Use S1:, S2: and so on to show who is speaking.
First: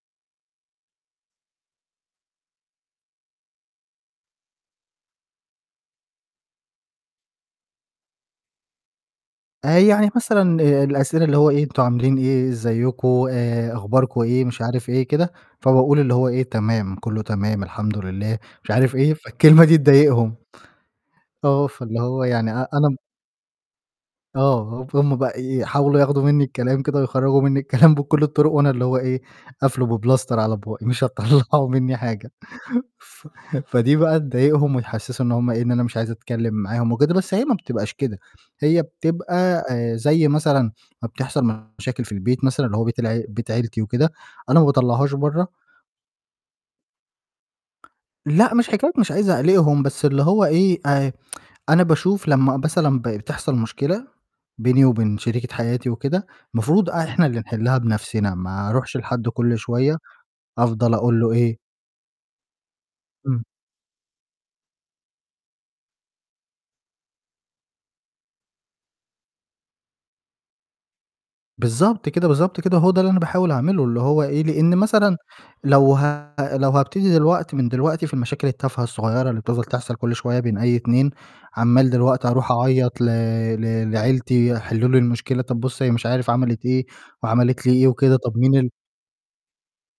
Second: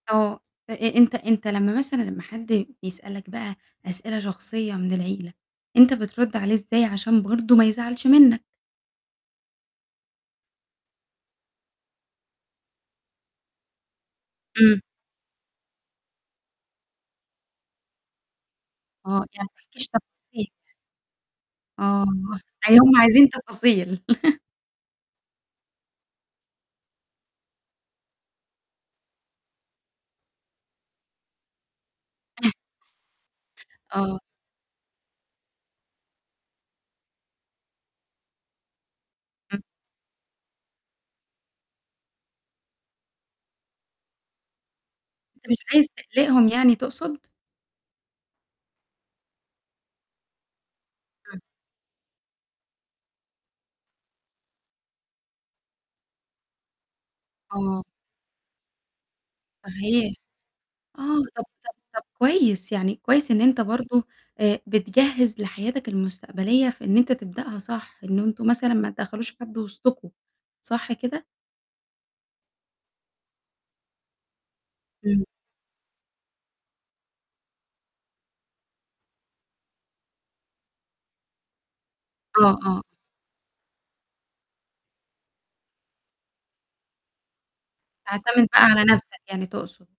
S1: آه. أ أ أنت أنت لمّا مثلًا لمّا حَد بيسألك بقى أسئلة شخصية من العيلة، أنت بترُدّ عليه إزاي عشان برضه ما يزعلش منك؟
S2: آآ، يعني مثلًا الأسئلة اللي هو إيه أنتم عاملين إيه، ازيكم، آآ أخباركم إيه؟ مش
S1: إمم.
S2: عارف إيه كده، فباقول اللي هو إيه تمام، كُلّه تمام، الحمد لله، مش عارف إيه.
S1: آه، يعني ما
S2: فالكلمة دي
S1: بتحكيش
S2: تضايقهم.
S1: تفاصيل.
S2: آه، فاللي
S1: آه،
S2: هو يعني أ
S1: يعني
S2: أنا
S1: هم
S2: م
S1: عايزين تفاصيل.
S2: آه، فهُم بقى يحاولوا ياخدوا مني الكلام كده ويخرّجوا مني الكلام بكُلّ الطرق وأنا اللي هو إيه، قافلُه بPlaster على بُقِّي مش هتطلّعوا مني حاجة.
S1: [unintelligible]
S2: ف فدي بقى
S1: آه.
S2: تضايقهم وتحسّسه إن هم إيه، إن أنا مش عايز أتكلم معاهم وكده، بس هي ما بتبقاش كده هي
S1: إمم.
S2: بتبقى آآ، زي مثلًا ما بتحصل مشاكل في البيت مثلًا اللي هو بيت الع بيت عيلتي وكده، أنا ما باطلّعهاش برّه.
S1: أنت مش عايز تقلِقهم يعني تقصد؟
S2: لأ، مش حكاية مش عايز أقلِقهم، بس اللي هو إيه أ
S1: إمم.
S2: أنا باشوف لمّا مثلًا ب بتحصل مشكلة بيني وبين شريكة حياتي وكده، المفروض إحنا اللي نحِلّها
S1: آه.
S2: بنَفْسنا، ما أرُوحش لحَد كُلّ شوية
S1: صحيح.
S2: أفضل
S1: آه،
S2: أقول له
S1: طَب
S2: إيه
S1: طَب طَب كويس. يعني كويس إن
S2: إمم.
S1: أنت برضه آآ، بتجهّز لحياتك المستقبلية في إن أنت تبدأها صح، إن أنتم مثلًا ما تدخّلوش حد وسطكم، صح كده؟
S2: بالضبط كده، بالضبط كده، هو ده اللي أنا باحاول أعملُه اللي هو إيه، لإن مثلًا
S1: إمم.
S2: لو ه لو هابتدي دلوقت من دلوقتي في المشاكل التافهة الصغيرة اللي بتفضل تحصل كُلّ شوية بين أي اتنين عمّال دلوقت هارُوح
S1: آه، آه.
S2: أعيط ل ل لعيلتي حلّوا لي المشكلة، طَب بُصّ هي مش عارف عَمَلِت إيه وعَمَلِت لي إيه وكده طَب
S1: تعتمد
S2: مين
S1: بقى
S2: ال
S1: على نَفْسك يعني تقصد.